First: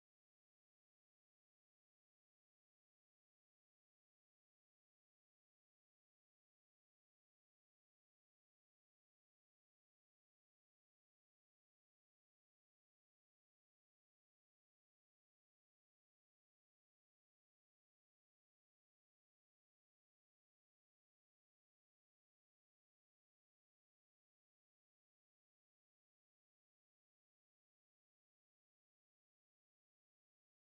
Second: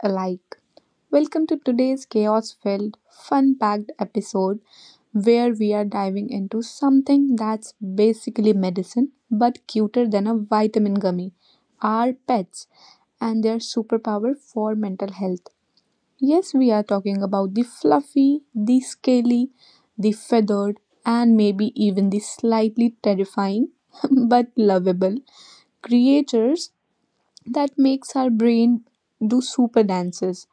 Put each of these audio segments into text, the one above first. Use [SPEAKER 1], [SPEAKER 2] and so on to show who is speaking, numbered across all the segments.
[SPEAKER 1] alike? Welcome to today's chaos filled, fun packed episode where we are diving into something that's basically medicine but cuter than a vitamin gummy, our pets and their superpower for mental health. Yes, we are talking about the fluffy, the scaly, the feathered, and maybe even the slightly terrifying but lovable creatures that makes our brain do super dances.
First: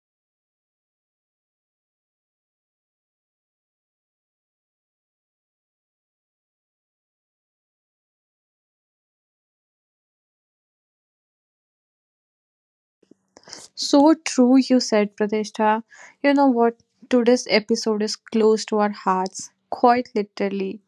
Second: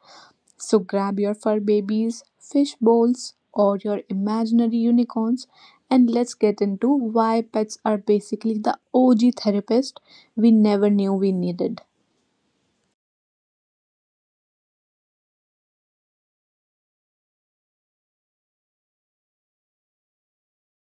[SPEAKER 1] So grab your fur babies, fish bowls, or your imaginary unicorns, and let's get into why pets are basically the OG therapist we never knew we needed.
[SPEAKER 2] So true, you said, Pratishtha. You know what? Today's episode is close to our hearts, quite literally,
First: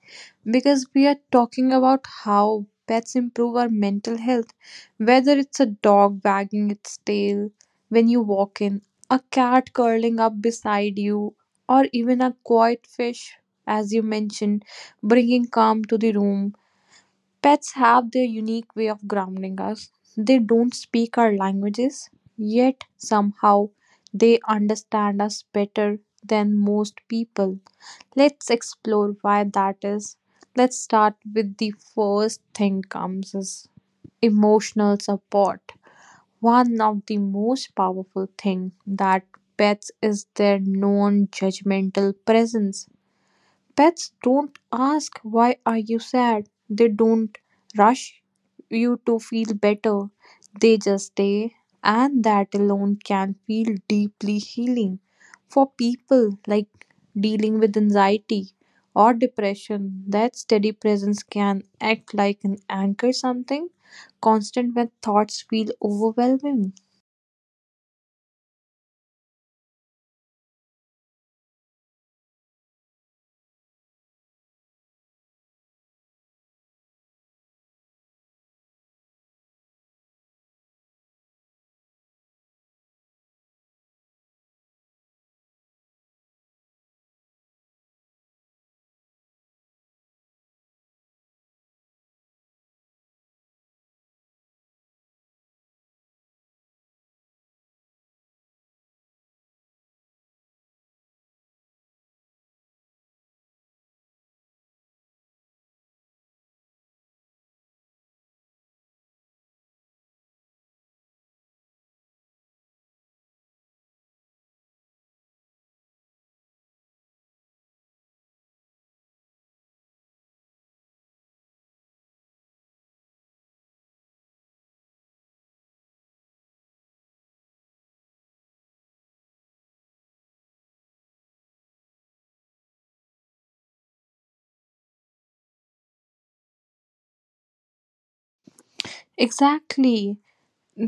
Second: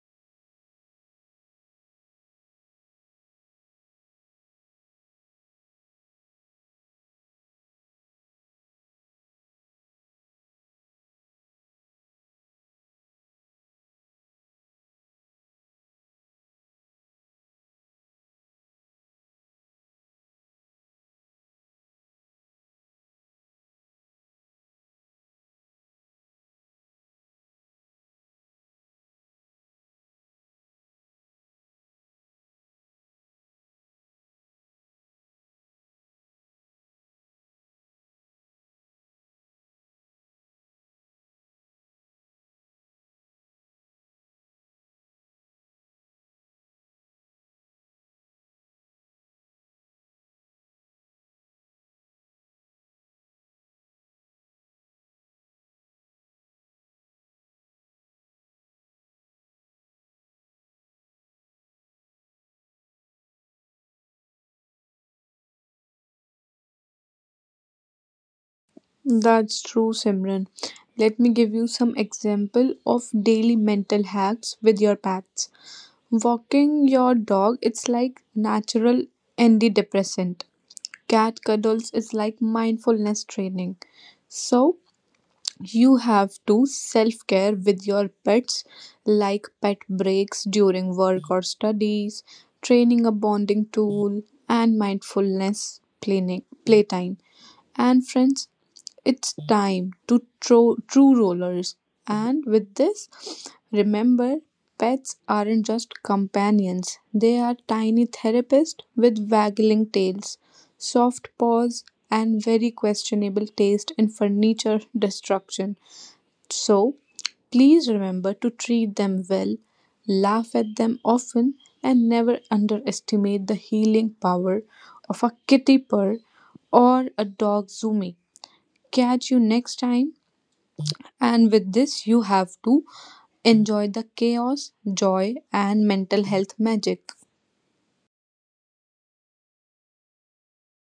[SPEAKER 2] because we are talking about how pets improve our mental health. Whether it's a dog wagging its tail when you walk in, a cat curling up beside you, or even a quiet fish, as you mentioned, bringing calm to the room. Pets have their unique way of grounding us. They don't speak our languages, yet somehow they understand us better than most people. Let's explore why that is. Let's start with the first thing comes is emotional support. One of the most powerful thing that pets is their non-judgmental presence. Pets don't ask why are you sad. They don't rush you to feel better. They just stay and that alone can feel deeply healing. For people like dealing with anxiety or depression, that steady presence can act like an anchor something constant when thoughts feel overwhelming.
[SPEAKER 1] That's true, Simran. Let me give you some example of daily mental hacks with your pets. Walking your dog, it's like natural antidepressant. Cat cuddles is like mindfulness training. So you have to self care with your pets, like pet breaks during work or studies, training a bonding tool, and mindfulness playtime. And friends, it's time to true rollers. And with this, remember pets aren't just companions, they are tiny therapists with waggling tails, soft paws, and very questionable taste in furniture destruction. So, please remember to treat them well, laugh at them often, and never underestimate the healing power of a kitty purr or a dog zoomy. Catch you next time. And with this, you have to enjoy the chaos, joy, and mental health magic.
[SPEAKER 2] Exactly.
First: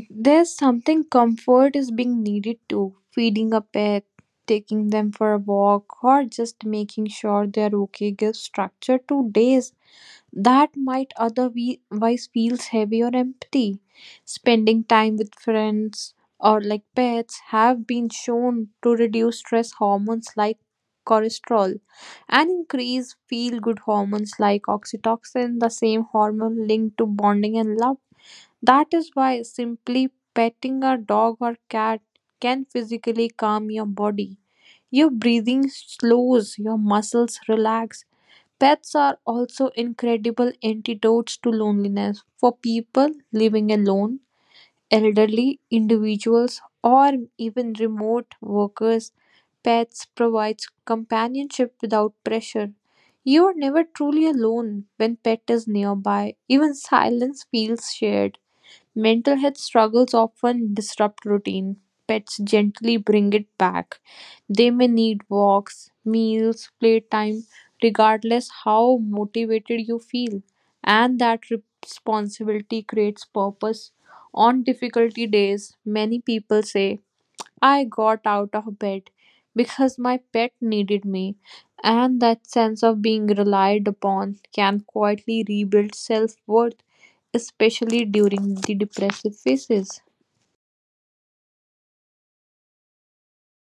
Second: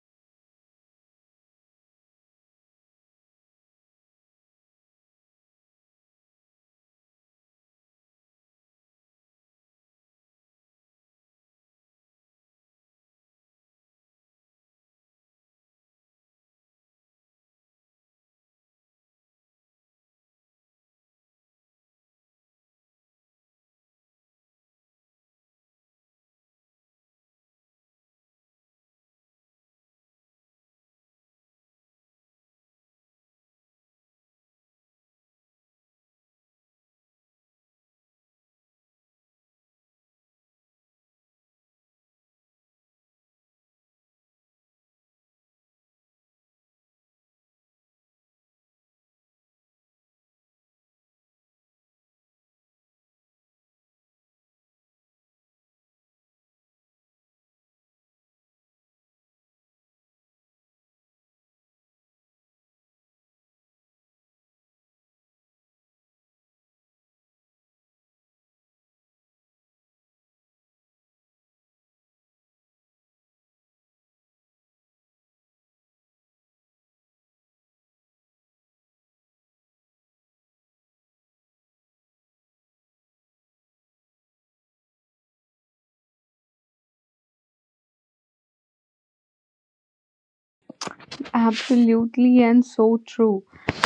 [SPEAKER 2] There's something comfort is being needed too. Feeding a pet, taking them for a walk, or just making sure they're okay gives structure to days that might otherwise feels heavy or empty. Spending time with friends or like pets have been shown to reduce stress hormones like cortisol and increase feel good hormones like oxytocin, the same hormone linked to bonding and love. That is why simply petting a dog or cat can physically calm your body. Your breathing slows, your muscles relax. Pets are also incredible antidotes to loneliness for people living alone, elderly individuals, or even remote workers. Pets provides companionship without pressure. You are never truly alone when pet is nearby. Even silence feels shared. Mental health struggles often disrupt routine. Pets gently bring it back. They may need walks, meals, playtime, regardless how motivated you feel. And that responsibility creates purpose. On difficulty days, many people say, I got out of bed because my pet needed me, and that sense of being relied upon can quietly rebuild self worth, especially during the depressive phases.
[SPEAKER 1] Absolutely, and so true.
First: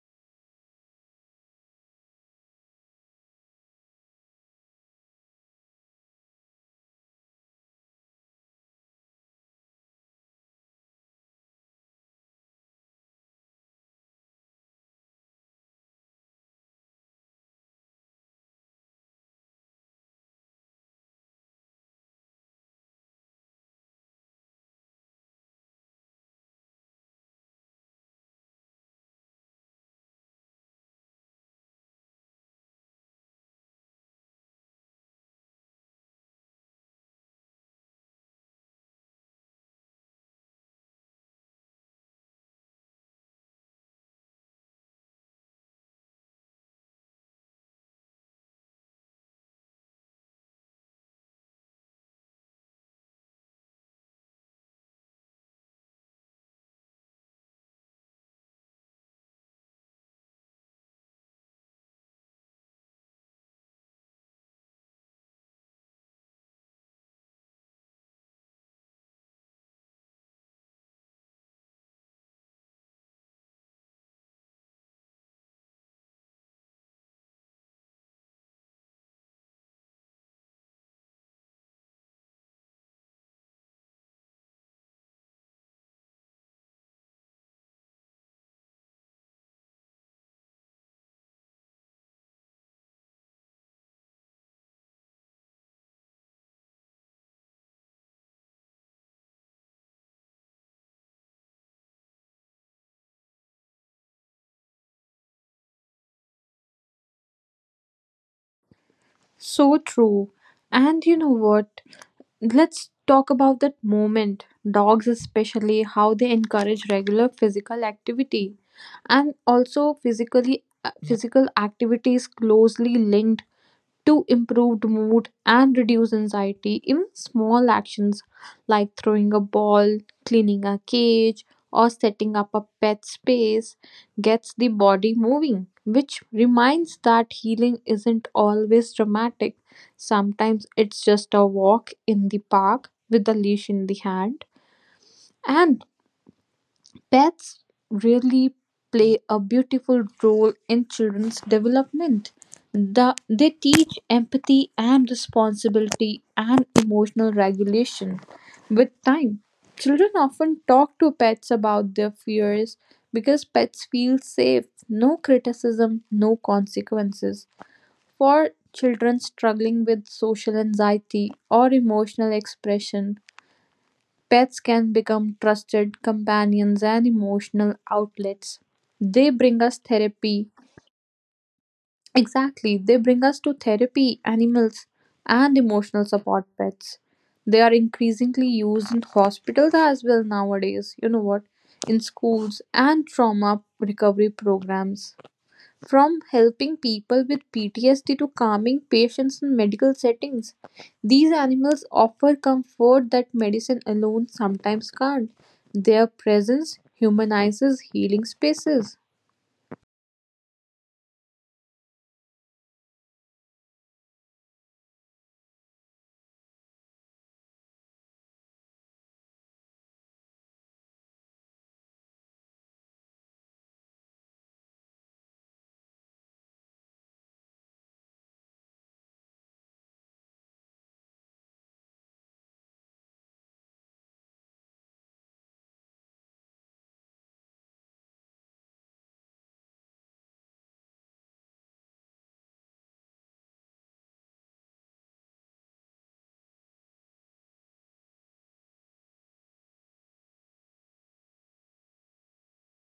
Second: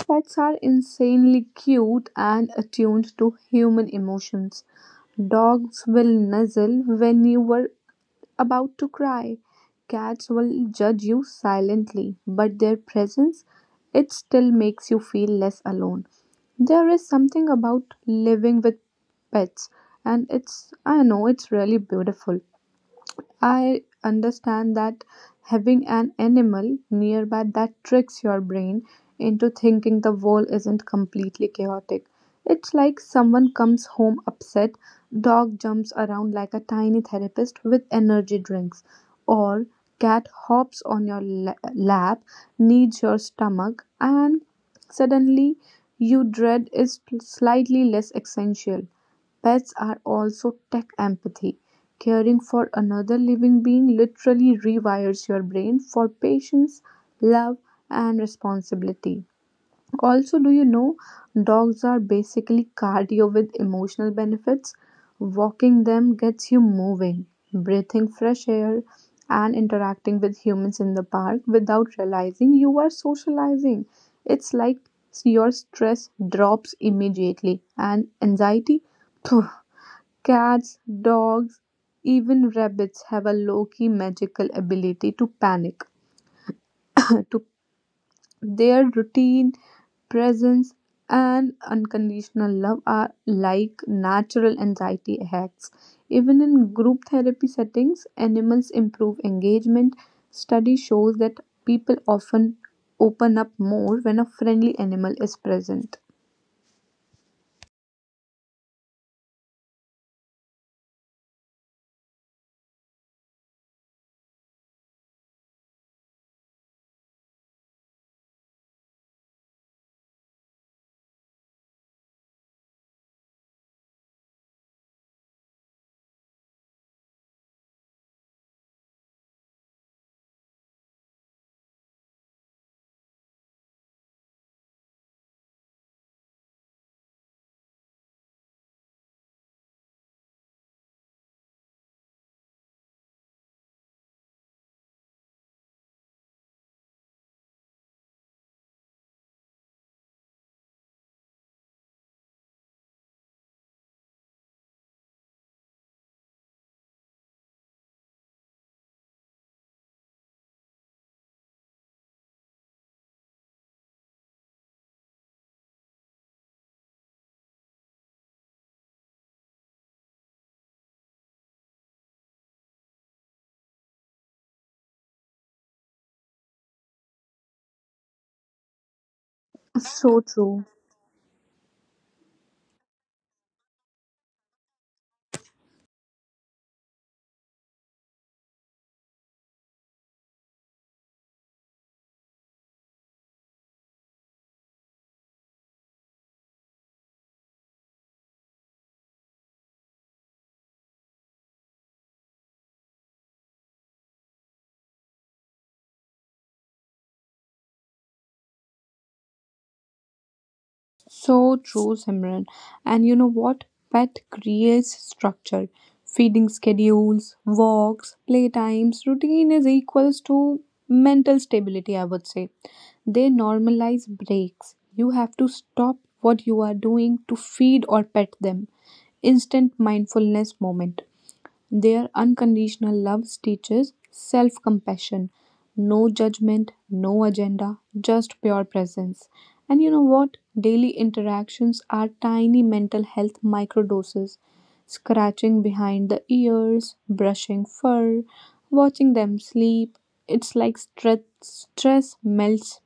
[SPEAKER 1] Pets are insanely cute and attuned to human emotions. Dogs will nuzzle when you are about to cry. Cats will judge you silently, but their presence it still makes you feel less alone. There is something about living with pets and it's, I know, it's really beautiful. I understand that having an animal nearby that tricks your brain into thinking the world isn't completely chaotic. It's like someone comes home upset, dog jumps around like a tiny therapist with energy drinks, or cat hops on your lap, kneads your stomach, and suddenly you dread is slightly less essential. Pets are also tech empathy. Caring for another living being literally rewires your brain for patience, love, and responsibility. Also, do you know dogs are basically cardio with emotional benefits? Walking them gets you moving, breathing fresh air, and interacting with humans in the park without realizing you are socializing. It's like your stress drops immediately and anxiety phew, cats, dogs, even rabbits have a low key magical ability to panic. to their routine, presence, and unconditional love are like natural anxiety hacks. Even in group therapy settings, animals improve engagement. Study shows that people often open up more when a friendly animal is present.
[SPEAKER 2] So true. And you know what? Let's talk about that moment. Dogs, especially, how they encourage regular physical activity and also physically physical activity is closely linked to improved mood and reduce anxiety. Even small actions like throwing a ball, cleaning a cage, or setting up a pet space gets the body moving, which reminds that healing isn't always dramatic. Sometimes it's just a walk in the park with a leash in the hand. And pets really play a beautiful role in children's development. They teach empathy and responsibility and emotional regulation. With time, children often talk to pets about their fears because pets feel safe, no criticism, no consequences. For children struggling with social anxiety or emotional expression, pets can become trusted companions and emotional outlets. They bring us
[SPEAKER 1] So
[SPEAKER 2] therapy.
[SPEAKER 1] true.
[SPEAKER 2] Exactly, they bring us to therapy, animals, and emotional support pets. They are increasingly used in hospitals as well nowadays, you know what, in schools and trauma recovery programs. From helping people with PTSD to calming patients in medical settings, these animals offer comfort that medicine alone sometimes can't. Their presence humanizes healing spaces.
[SPEAKER 1] So true, Simran. And you know what? Pet creates structure. Feeding schedules, walks, playtimes, routine is equals to mental stability, I would say. They normalize breaks. You have to stop what you are doing to feed or pet them. Instant mindfulness moment. Their unconditional love teaches self compassion, no judgment, no agenda, just pure presence. And you know what? Daily interactions are tiny mental health microdoses scratching behind the ears, brushing fur, watching them sleep. It's like stress melts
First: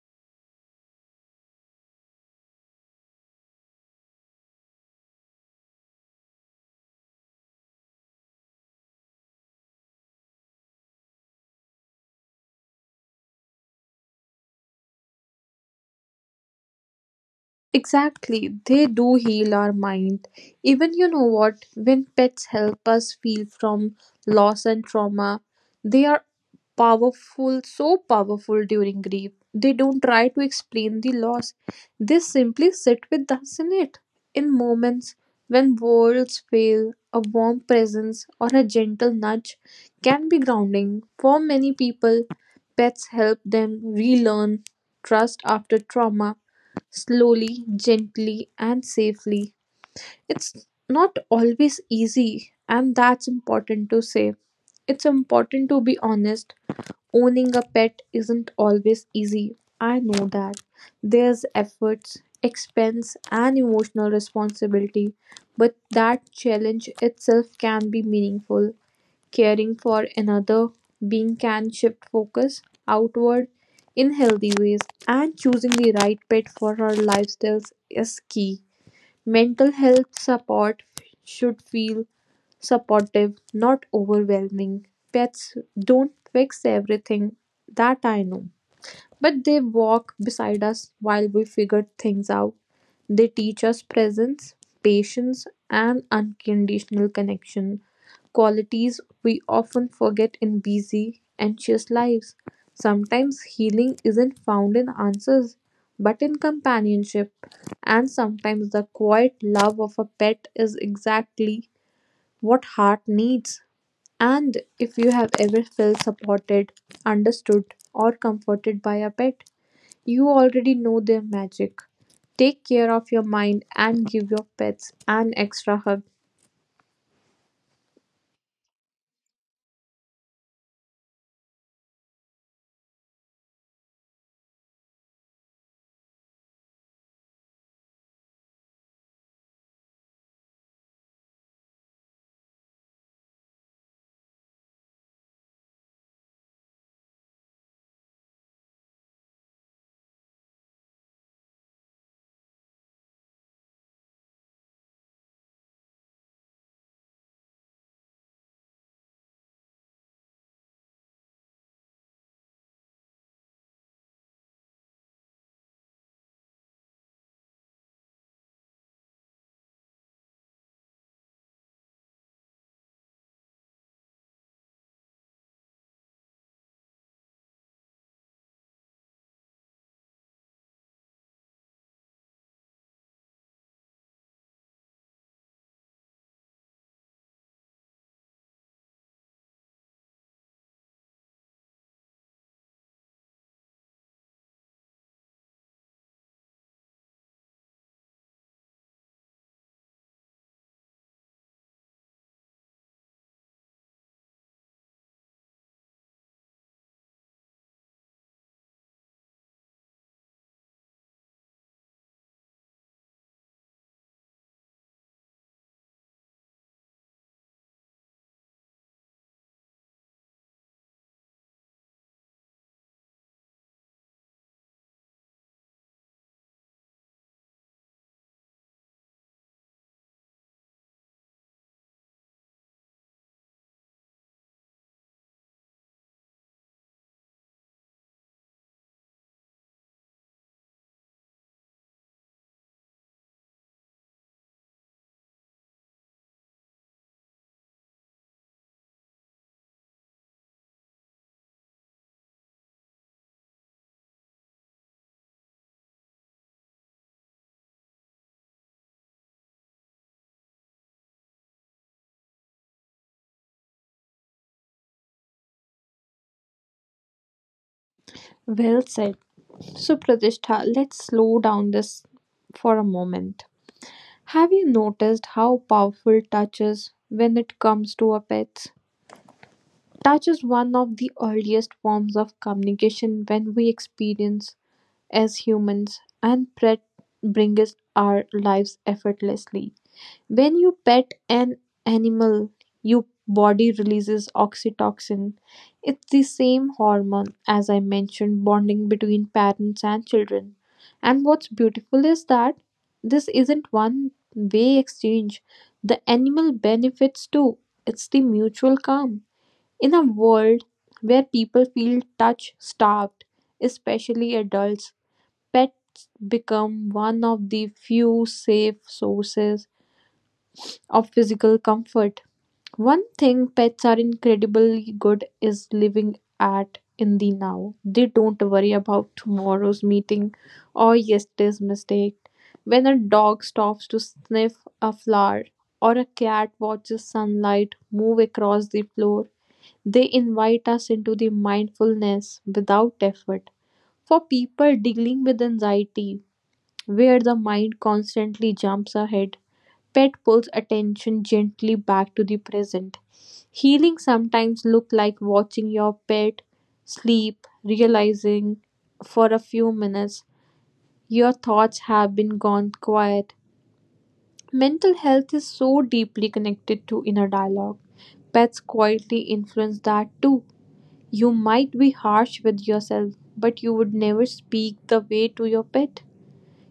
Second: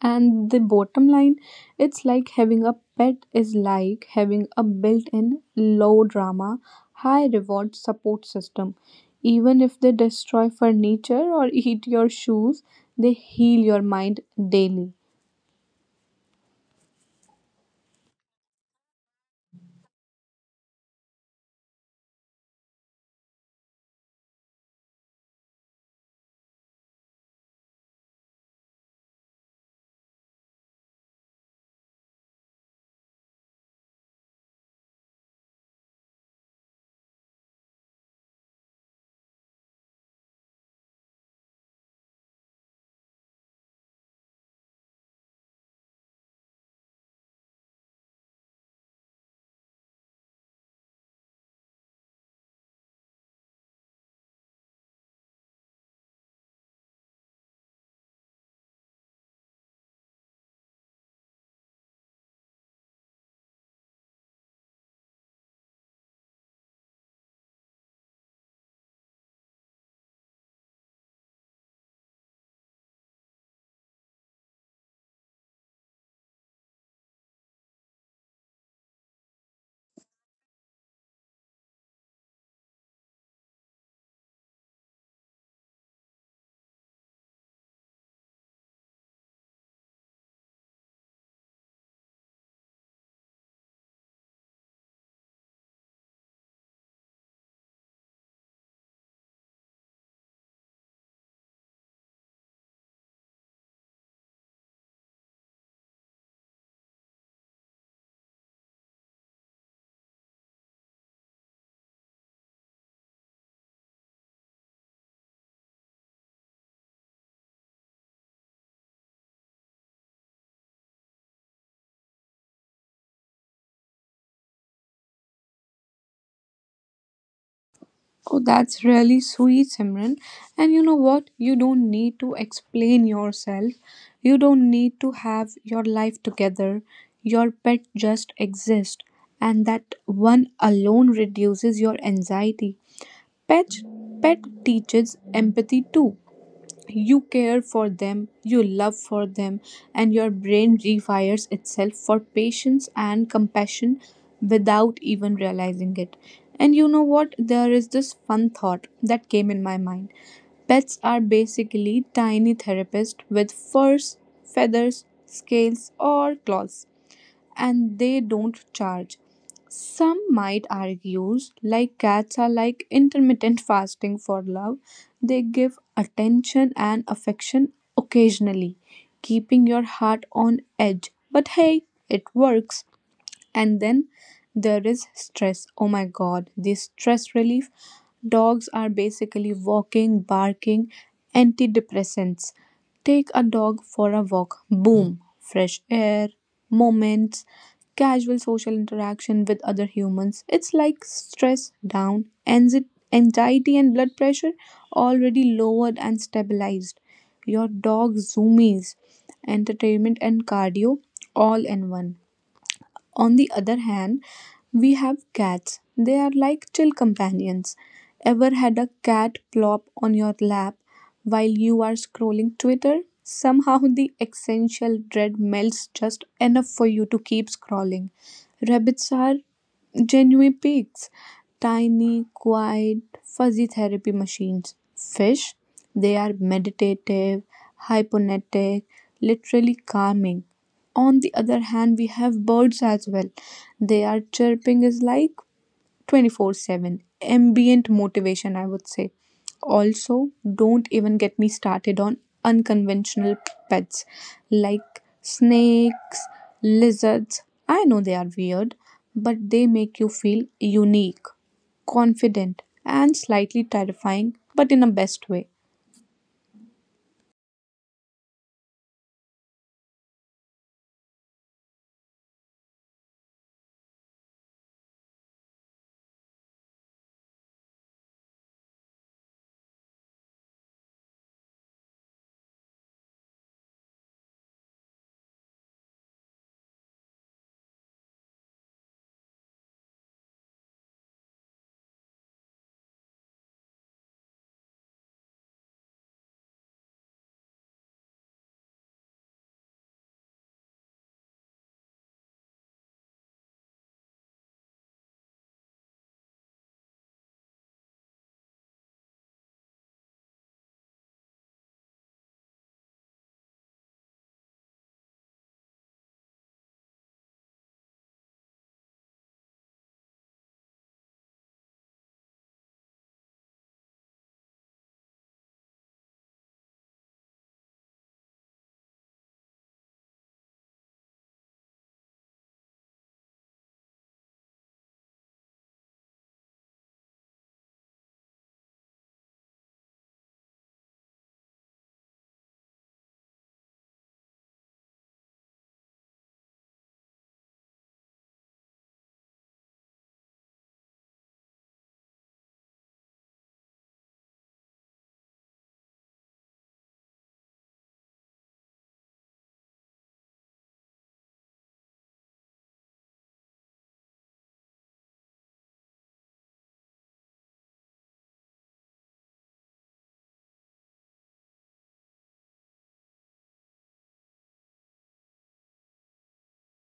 [SPEAKER 1] and the bottom line, it's like having a pet is like having a built in low drama, high reward support system. Even if they destroy furniture or eat your shoes, they heal your mind daily.
[SPEAKER 2] Exactly, they do heal our mind. Even you know what, when pets help us heal from loss and trauma, they are powerful, so powerful during grief. They don't try to explain the loss, they simply sit with us in it. In moments when worlds fail, a warm presence or a gentle nudge can be grounding. For many people, pets help them relearn trust after trauma slowly, gently, and safely. It's not always easy, and that's important to say. It's important to be honest. Owning a pet isn't always easy. I know that. There's efforts, expense, and emotional responsibility, but that challenge itself can be meaningful. Caring for another being can shift focus outward in healthy ways, and choosing the right pet for our lifestyles is key. Mental health support should feel supportive, not overwhelming. Pets don't fix everything that I know. But they walk beside us while we figure things out. They teach us presence, patience, and unconditional connection, qualities we often forget in busy, anxious lives. Sometimes healing isn't found in answers, but in companionship. And sometimes the quiet love of a pet is exactly what heart needs. And if you have ever felt supported, understood, or comforted by a pet, you already know their magic. Take care of your mind and give your pets an extra hug.
[SPEAKER 1] Oh, that's really sweet, Simran. And you know what? You don't need to explain yourself. You don't need to have your life together. Your pet just exists. And that one alone reduces your anxiety. Pet pet teaches empathy too. You care for them, you love for them, and your brain rewires itself for patience and compassion without even realizing it. And you know what? There is this fun thought that came in my mind. Pets are basically tiny therapists with furs, feathers, scales, or claws and they don't charge. Some might argue, like cats are like intermittent fasting for love, they give attention and affection occasionally, keeping your heart on edge. But hey, it works. And then there is stress. Oh my god, the stress relief. Dogs are basically walking, barking antidepressants. Take a dog for a walk. Boom, fresh air, moments, casual social interaction with other humans. It's like stress down, anxiety, and blood pressure already lowered and stabilized. Your dog zoomies, entertainment, and cardio all in one. On the other hand, we have cats. They are like chill companions. Ever had a cat plop on your lap while you are scrolling Twitter? Somehow the essential dread melts just enough for you to keep scrolling. Rabbits are genuine pigs, tiny, quiet, fuzzy therapy machines. Fish, they are meditative, hypnotic, literally calming. On the other hand, we have birds as well. Their chirping is like 24/7 ambient motivation, I would say. Also, don't even get me started on unconventional pets like snakes, lizards. I know they are weird, but they make you feel unique, confident, and slightly terrifying, but in a best way.
[SPEAKER 2] Well said. So, Pratishtha, let's slow down this for a moment. Have you noticed how powerful touch is when it comes to a pet? Touch is one of the earliest forms of communication when we experience as humans, and pet brings our lives effortlessly. When you pet an animal, your body releases oxytocin. It's the same hormone as I mentioned bonding between parents and children. And what's beautiful is that this isn't one way exchange. The animal benefits too. It's the mutual calm. In a world where people feel touch starved, especially adults, pets become one of the few safe sources of physical comfort. One thing pets are incredibly good is living at in the now. They don't worry about tomorrow's meeting or yesterday's mistake. When a dog stops to sniff a flower or a cat watches sunlight move across the floor, they invite us into the mindfulness without effort. For people dealing with anxiety, where the mind constantly jumps ahead, pet pulls attention gently back to the present. Healing sometimes look like watching your pet sleep, realizing for a few minutes your thoughts have been gone quiet. Mental health is so deeply connected to inner dialogue. Pets quietly influence that too. You might be harsh with yourself, but you would never speak the way to your pet.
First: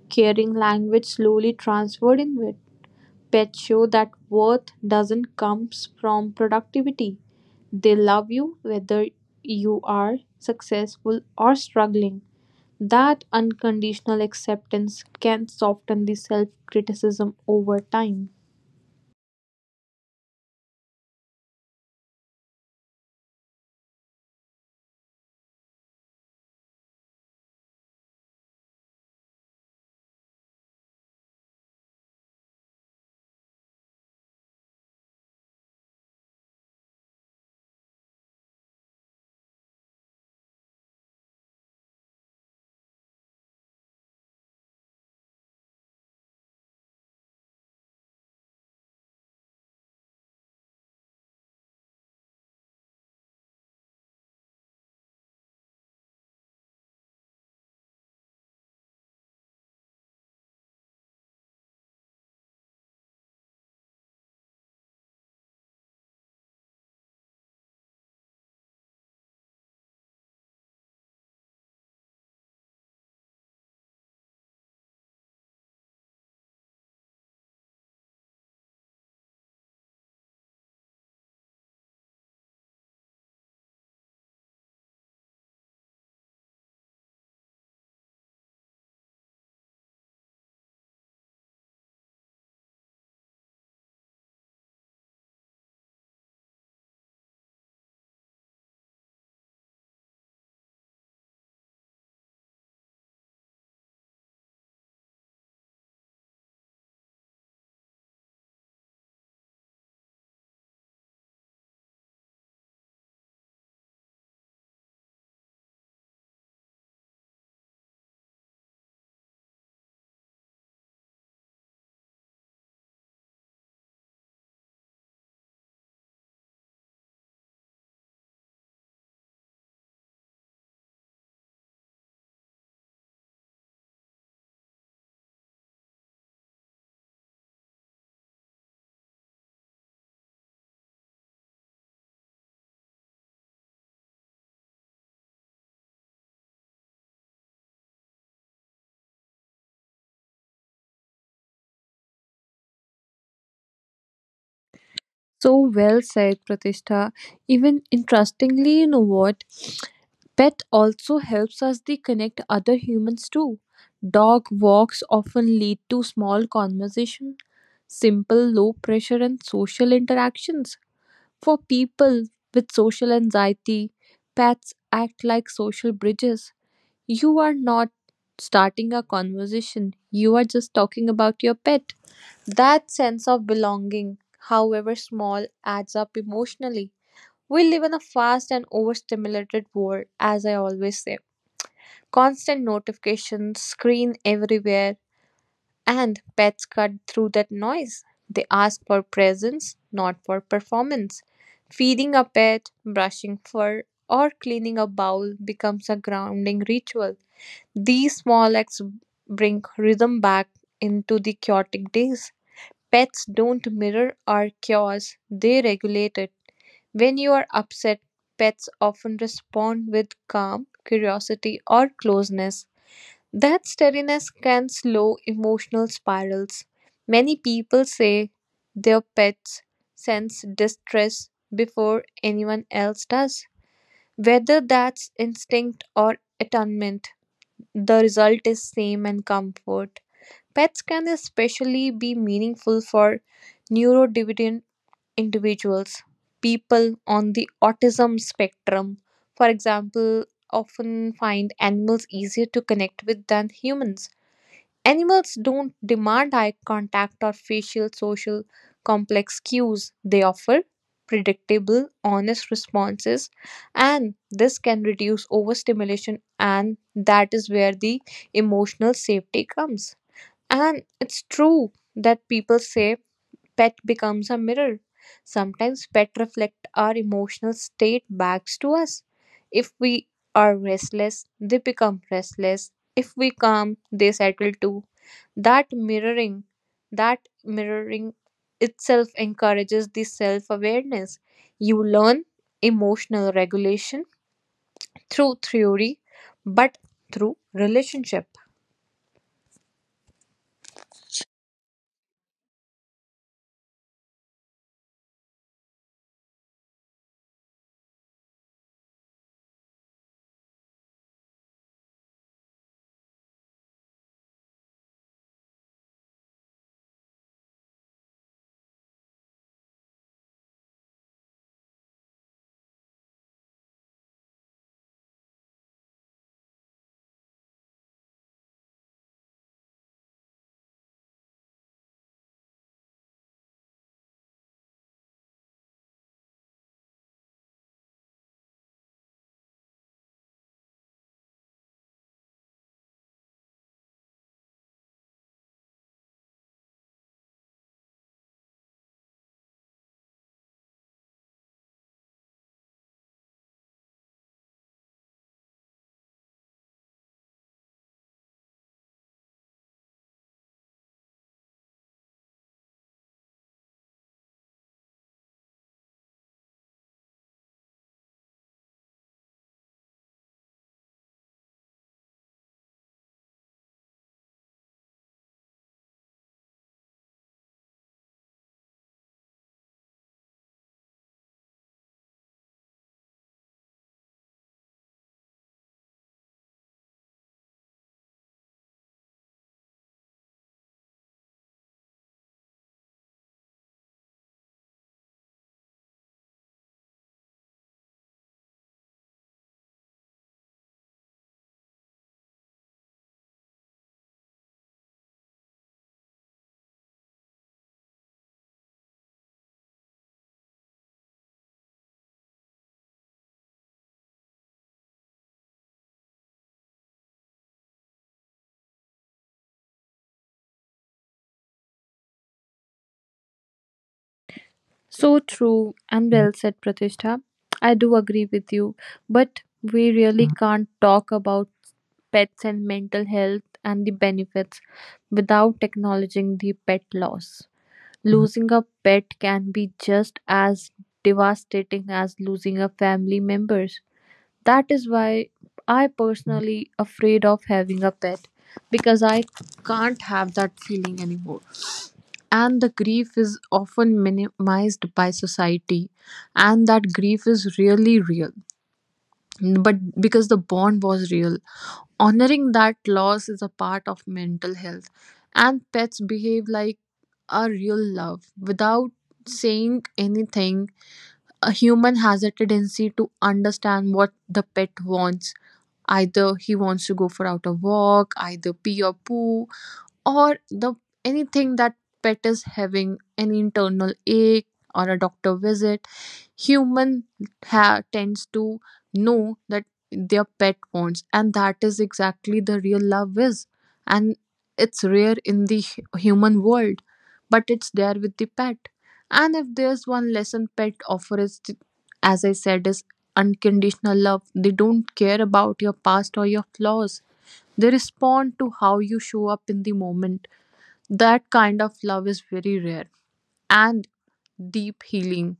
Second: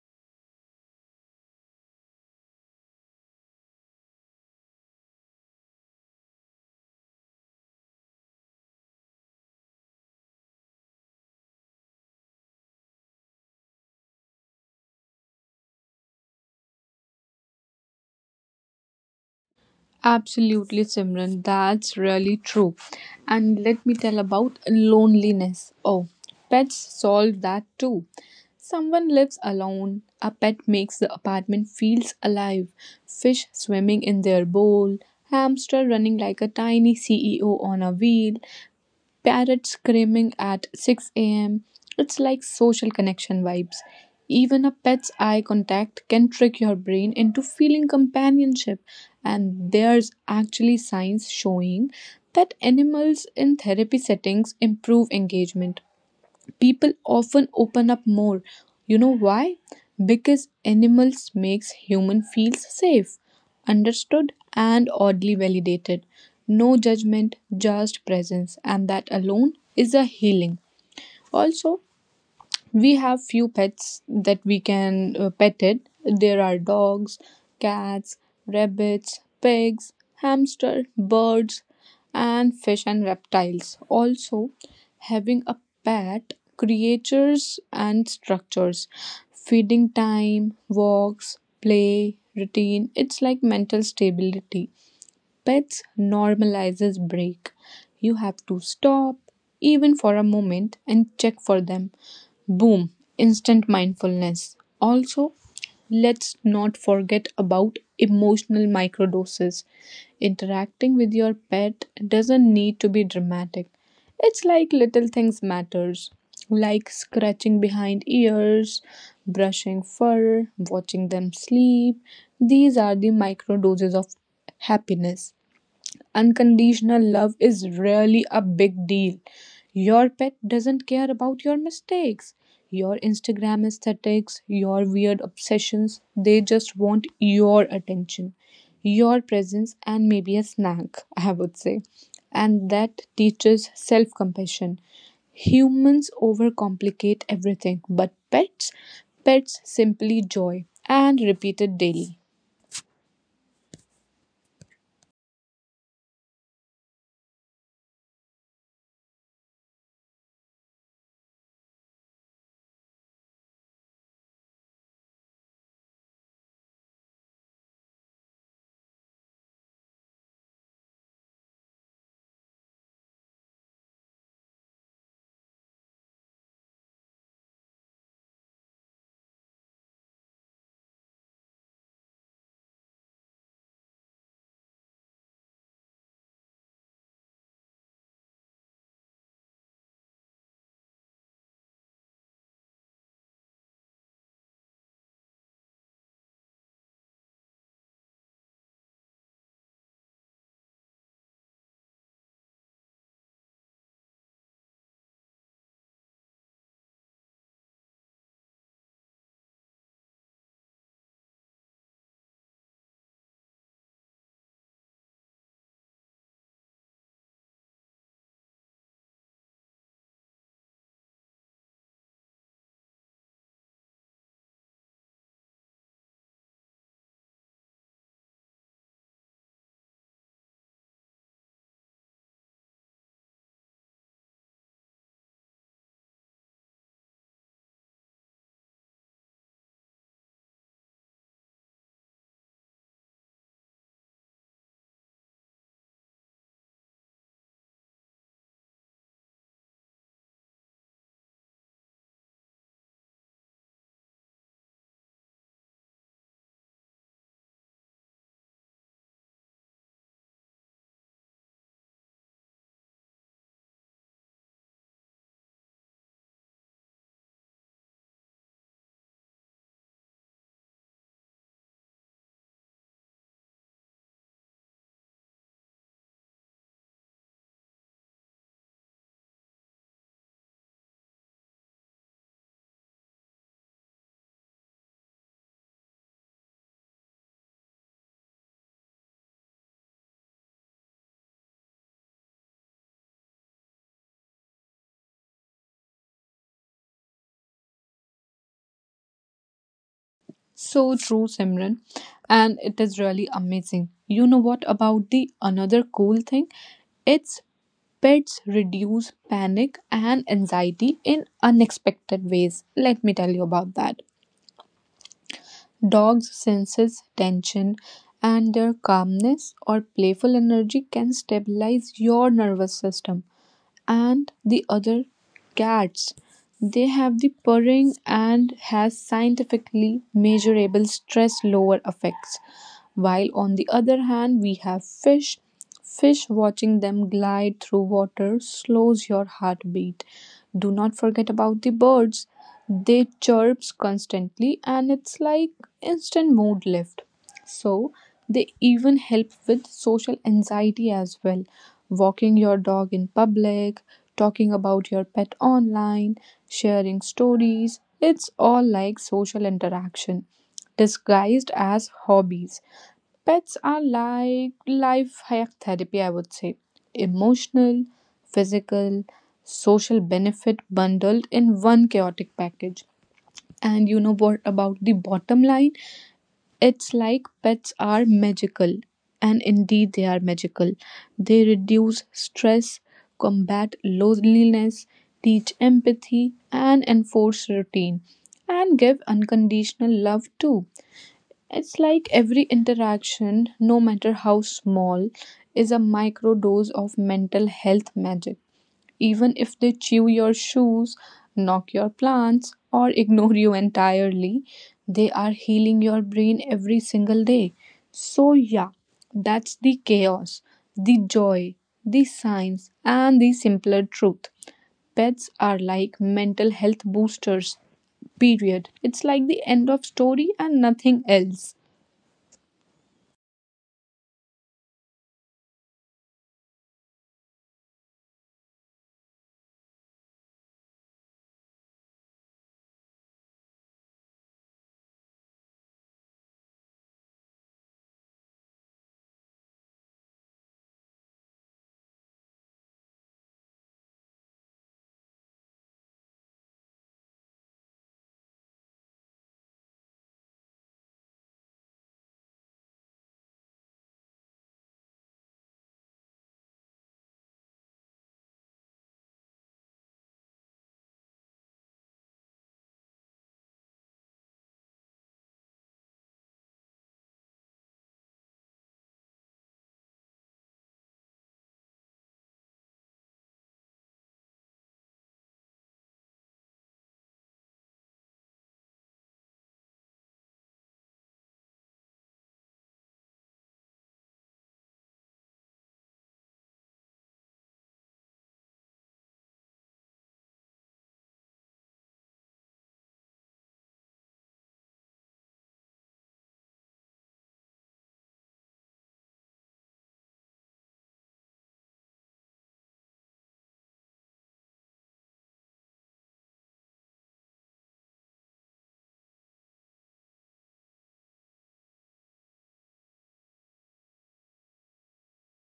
[SPEAKER 2] Caring language slowly transferred inward. Pets show that worth doesn't come from productivity. They love you whether you are successful or struggling. That unconditional acceptance can soften the self criticism over time.
[SPEAKER 1] Absolutely, Simran. That's really true. And let me tell about loneliness. Oh, pets solve that too. Someone lives alone. A pet makes the apartment feels alive. Fish swimming in their bowl. Hamster running like a tiny CEO on a wheel. Parrots screaming at 6 am. It's like social connection vibes. Even a pet's eye contact can trick your brain into feeling companionship. And there's actually science showing that animals in therapy settings improve engagement, people often open up more, you know why? Because animals makes human feels safe, understood, and oddly validated, no judgment, just presence, and that alone is a healing. Also, we have few pets that we can pet it. There are dogs, cats, rabbits, pigs, hamster, birds, and fish and reptiles. Also, having a pet creatures and structures, feeding time, walks, play, routine. It's like mental stability. Pets normalizes break. You have to stop even for a moment and check for them. Boom, instant mindfulness. Also, let's not forget about emotional microdoses. Interacting with your pet doesn't need to be dramatic. It's like little things matters, like scratching behind ears, brushing fur, watching them sleep. These are the microdoses of happiness, unconditional love is really a big deal. Your pet doesn't care about your mistakes, your Instagram aesthetics, your weird obsessions. They just want your attention, your presence, and maybe a snack, I would say. And that teaches self compassion. Humans overcomplicate everything, but pets simply joy and repeat it daily.
[SPEAKER 2] So well said, Pratishtha. Even interestingly, you know what? Pet also helps us they connect other humans too. Dog walks often lead to small conversation, simple low pressure and social interactions. For people with social anxiety, pets act like social bridges. You are not starting a conversation, you are just talking about your pet. That sense of belonging, however small, adds up emotionally. We live in a fast and overstimulated world, as I always say. Constant notifications, screen everywhere, and pets cut through that noise. They ask for presence, not for performance. Feeding a pet, brushing fur, or cleaning a bowl becomes a grounding ritual. These small acts bring rhythm back into the chaotic days. Pets don't mirror our chaos, they regulate it. When you are upset, pets often respond with calm, curiosity, or closeness. That steadiness can slow emotional spirals. Many people say their pets sense distress before anyone else does. Whether that's instinct or attunement, the result is same and comfort. Pets can especially be meaningful for neurodivergent individuals, people on the autism spectrum, for example, often find animals easier to connect with than humans. Animals don't demand eye contact or facial social complex cues. They offer predictable, honest responses, and this can reduce overstimulation, and that is where the emotional safety comes. And it's true that people say pet becomes a mirror. Sometimes pet reflect our emotional state back to us. If we are restless, they become restless. If we calm, they settle too. That mirroring, that mirroring itself encourages the self-awareness. You learn emotional regulation through theory, but through relationship.
[SPEAKER 1] So true, Simran. And it is really amazing. You know what about the another cool thing? It's pets reduce panic and anxiety in unexpected ways. Let me tell you about that. Dogs senses tension and their calmness or playful energy can stabilize your nervous system and the other cats. They have the purring and has scientifically measurable stress lower effects. While on the other hand, we have fish. Fish watching them glide through water slows your heartbeat. Do not forget about the birds. They chirps constantly and it's like instant mood lift. So, they even help with social anxiety as well. Walking your dog in public, talking about your pet online, sharing stories, it's all like social interaction disguised as hobbies. Pets are like life hack therapy, I would say. Emotional, physical, social benefit bundled in one chaotic package. And you know what about the bottom line? It's like pets are magical, and indeed they are magical. They reduce stress, combat loneliness, teach empathy, and enforce routine, and give unconditional love too. It's like every interaction, no matter how small, is a microdose of mental health magic, even if they chew your shoes, knock your plants, or ignore you entirely, they are healing your brain every single day. So, yeah, that's the chaos, the joy, the science, and the simpler truth. Pets are like mental health boosters, period. It's like the end of story and nothing else.
[SPEAKER 2] So true and well said, Pratishtha. I do agree with you, but we really can't talk about pets and mental health and the benefits without acknowledging the pet loss. Losing a pet can be just as devastating as losing a family members. That is why I personally afraid of having a pet because I can't have that feeling anymore and the grief is often minimized by society and that grief is really real but because the bond was real honoring that loss is a part of mental health and pets behave like a real love without saying anything a human has a tendency to understand what the pet wants either he wants to go for out a walk either pee or poo or the anything that pet is having an internal ache or a doctor visit. Human tends to know that their pet wants, and that is exactly the real love is. And it's rare in the human world, but it's there with the pet. And if there's one lesson pet offers, as I said, is unconditional love. They don't care about your past or your flaws they respond to how you show up in the moment that kind of love is very rare and deep healing.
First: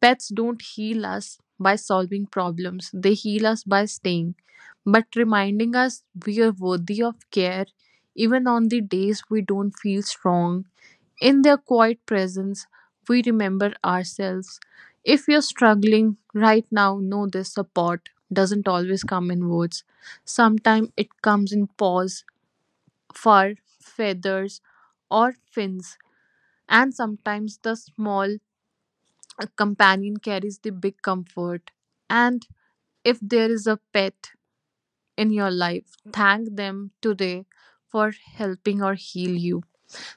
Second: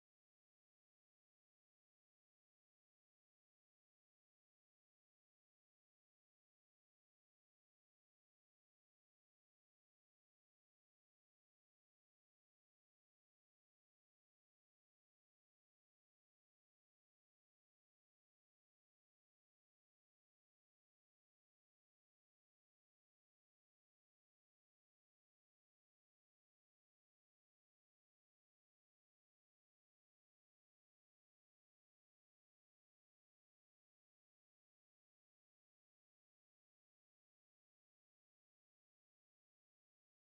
[SPEAKER 2] Pets don't heal us by solving problems, they heal us by staying, but reminding us we are worthy of care even on the days we don't feel strong. In their quiet presence, we remember ourselves. If you're struggling right now, know this support doesn't always come in words. Sometimes it comes in paws, fur, feathers, or fins, and sometimes the small a companion carries the big comfort. And if there is a pet in your life, thank them today for helping or heal you.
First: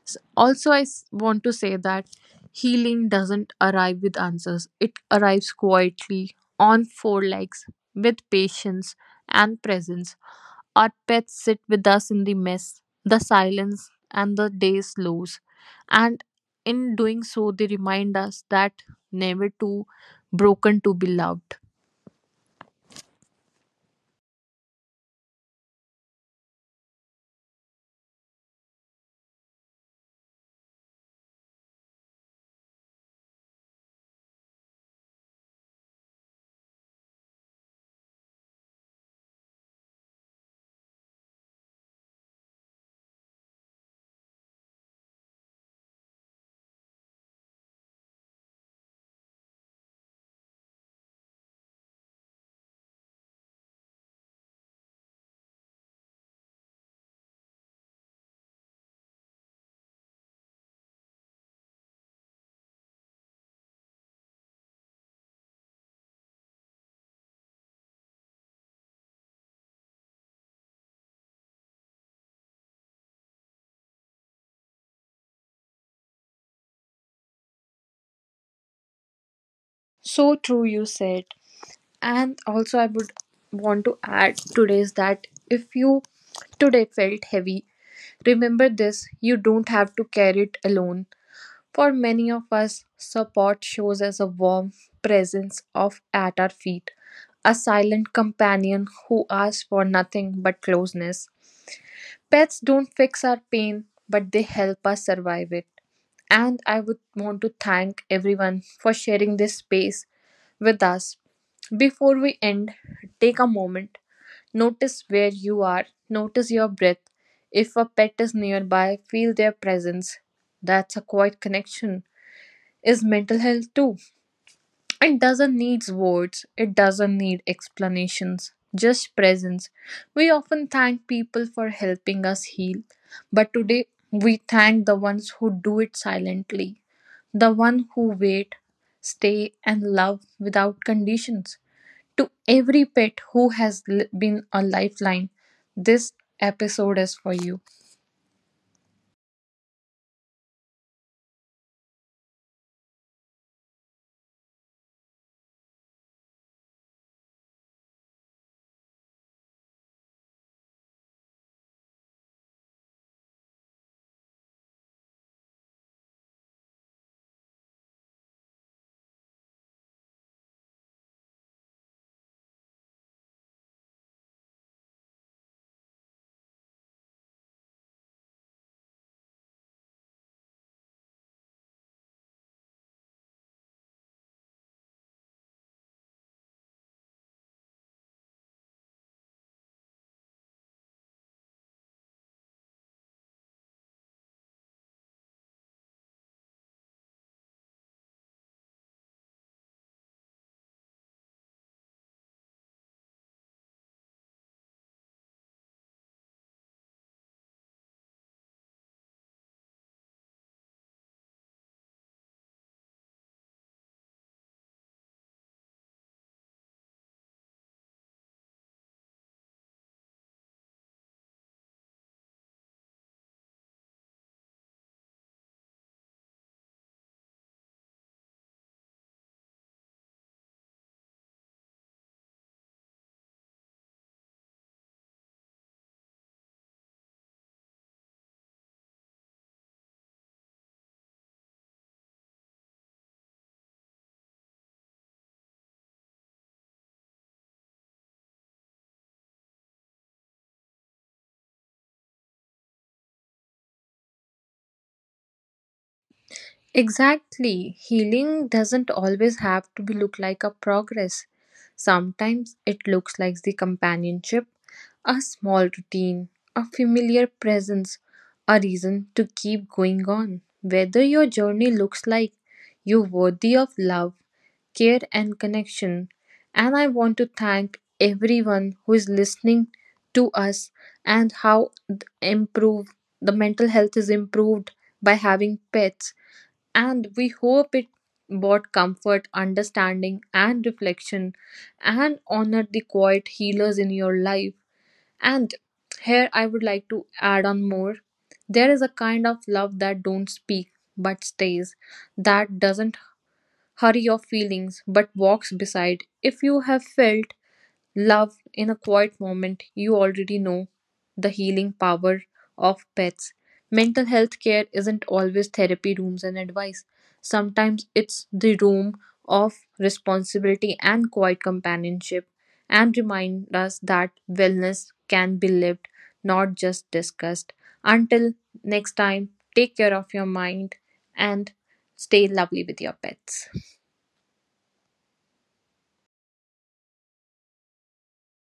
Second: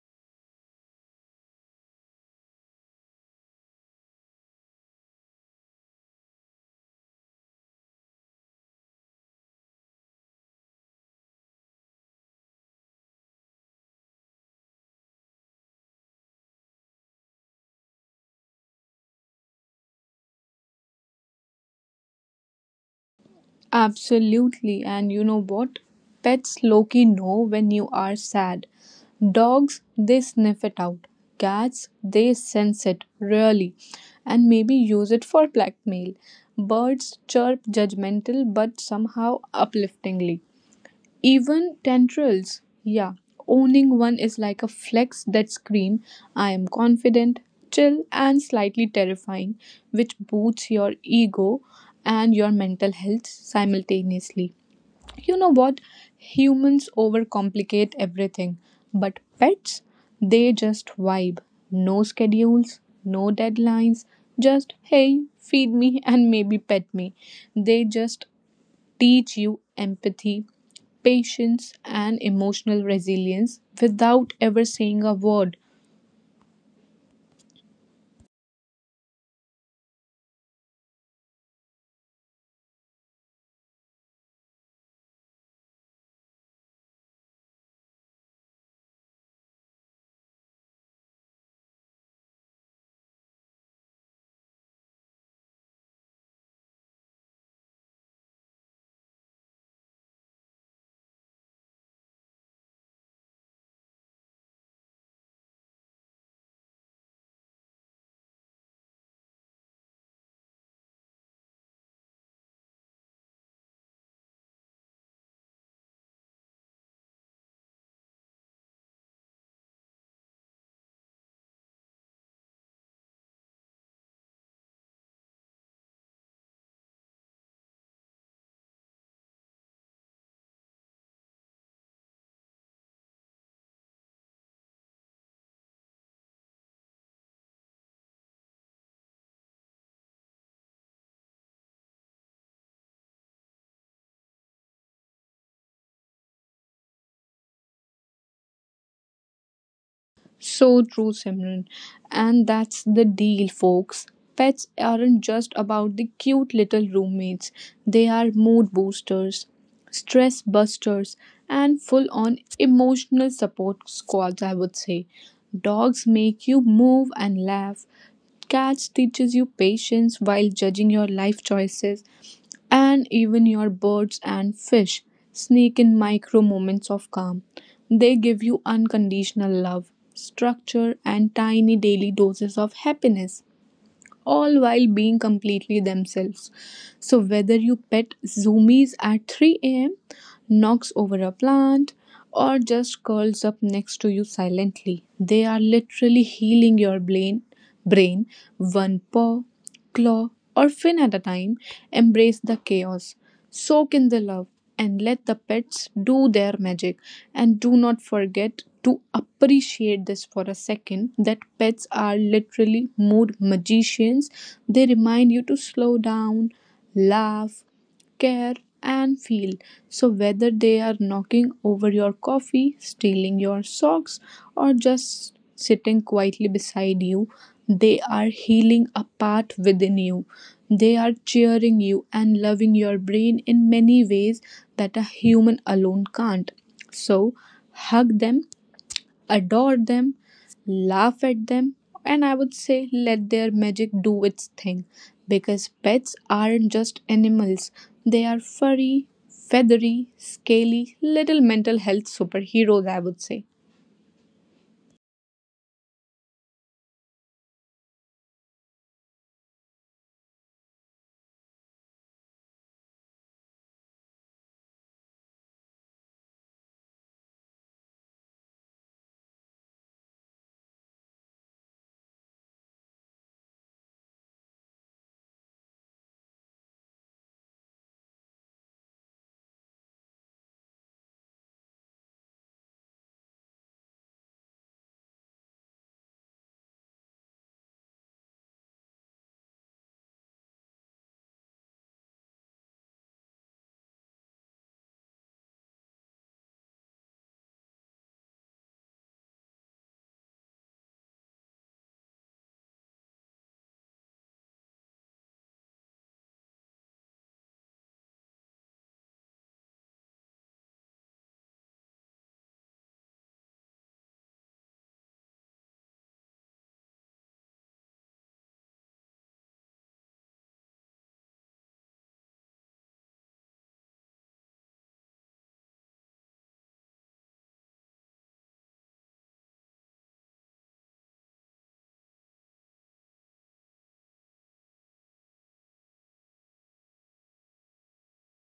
[SPEAKER 2] Also, I want to say that healing doesn't arrive with answers, it arrives quietly on four legs with patience and presence. Our pets sit with us in the mess, the silence, and the days slows. And in doing so, they remind us that never too broken to be loved.
[SPEAKER 1] Absolutely. And you know what? Pets Loki know when you are sad. Dogs, they sniff it out. Cats, they sense it, really, and maybe use it for blackmail. Birds chirp judgmental but somehow upliftingly. Even tendrils. Yeah. Owning one is like a flex that scream, I am confident, chill, and slightly terrifying, which boosts your ego and your mental health simultaneously. You know what? Humans overcomplicate everything, but pets, they just vibe. No schedules, no deadlines, just hey, feed me and maybe pet me. They just teach you empathy, patience, and emotional resilience without ever saying a word.
[SPEAKER 2] So true, you said. And also, I would want to add today's that if you today felt heavy, remember this you don't have to carry it alone. For many of us, support shows as a warm presence of at our feet, a silent companion who asks for nothing but closeness. Pets don't fix our pain, but they help us survive it. And I would want to thank everyone for sharing this space with us. Before we end, take a moment. Notice where you are. Notice your breath. If a pet is nearby, feel their presence. That's a quiet connection is mental health too. It doesn't need words, it doesn't need explanations, just presence. We often thank people for helping us heal, but today we thank the ones who do it silently, the one who wait, stay, and love without conditions. To every pet who has been a lifeline, this episode is for you.
[SPEAKER 1] So true, Simran. And that's the deal, folks. Pets aren't just about the cute little roommates, they are mood boosters, stress busters, and full on emotional support squads, I would say. Dogs make you move and laugh. Cats teaches you patience while judging your life choices. And even your birds and fish sneak in micro moments of calm. They give you unconditional love, structure, and tiny daily doses of happiness all while being completely themselves. So, whether you pet zoomies at 3 a.m., knocks over a plant, or just curls up next to you silently, they are literally healing your brain one paw, claw, or fin at a time. Embrace the chaos, soak in the love, and let the pets do their magic. And do not forget to appreciate this for a second that pets are literally mood magicians. They remind you to slow down, laugh, care, and feel. So, whether they are knocking over your coffee, stealing your socks, or just sitting quietly beside you, they are healing a part within you. They are cheering you and loving your brain in many ways that a human alone can't. So, hug them, adore them, laugh at them, and I would say let their magic do its thing. Because pets aren't just animals, they are furry, feathery, scaly, little mental health superheroes, I would say.
[SPEAKER 2] Exactly. Healing doesn't always have to be look like a progress. Sometimes it looks like the companionship, a small routine, a familiar presence, a reason to keep going on. Whether your journey looks like you're worthy of love, care and connection. And I want to thank everyone who is listening to us and how improve the mental health is improved by having pets and we hope it brought comfort, understanding, and reflection, and honored the quiet healers in your life. And here I would like to add on more. There is a kind of love that don't speak but stays, that doesn't hurry your feelings but walks beside. If you have felt love in a quiet moment, you already know the healing power of pets. Mental health care isn't always therapy rooms and advice. Sometimes it's the room of responsibility and quiet companionship, and remind us that wellness can be lived, not just discussed. Until next time, take care of your mind and stay lovely with your pets.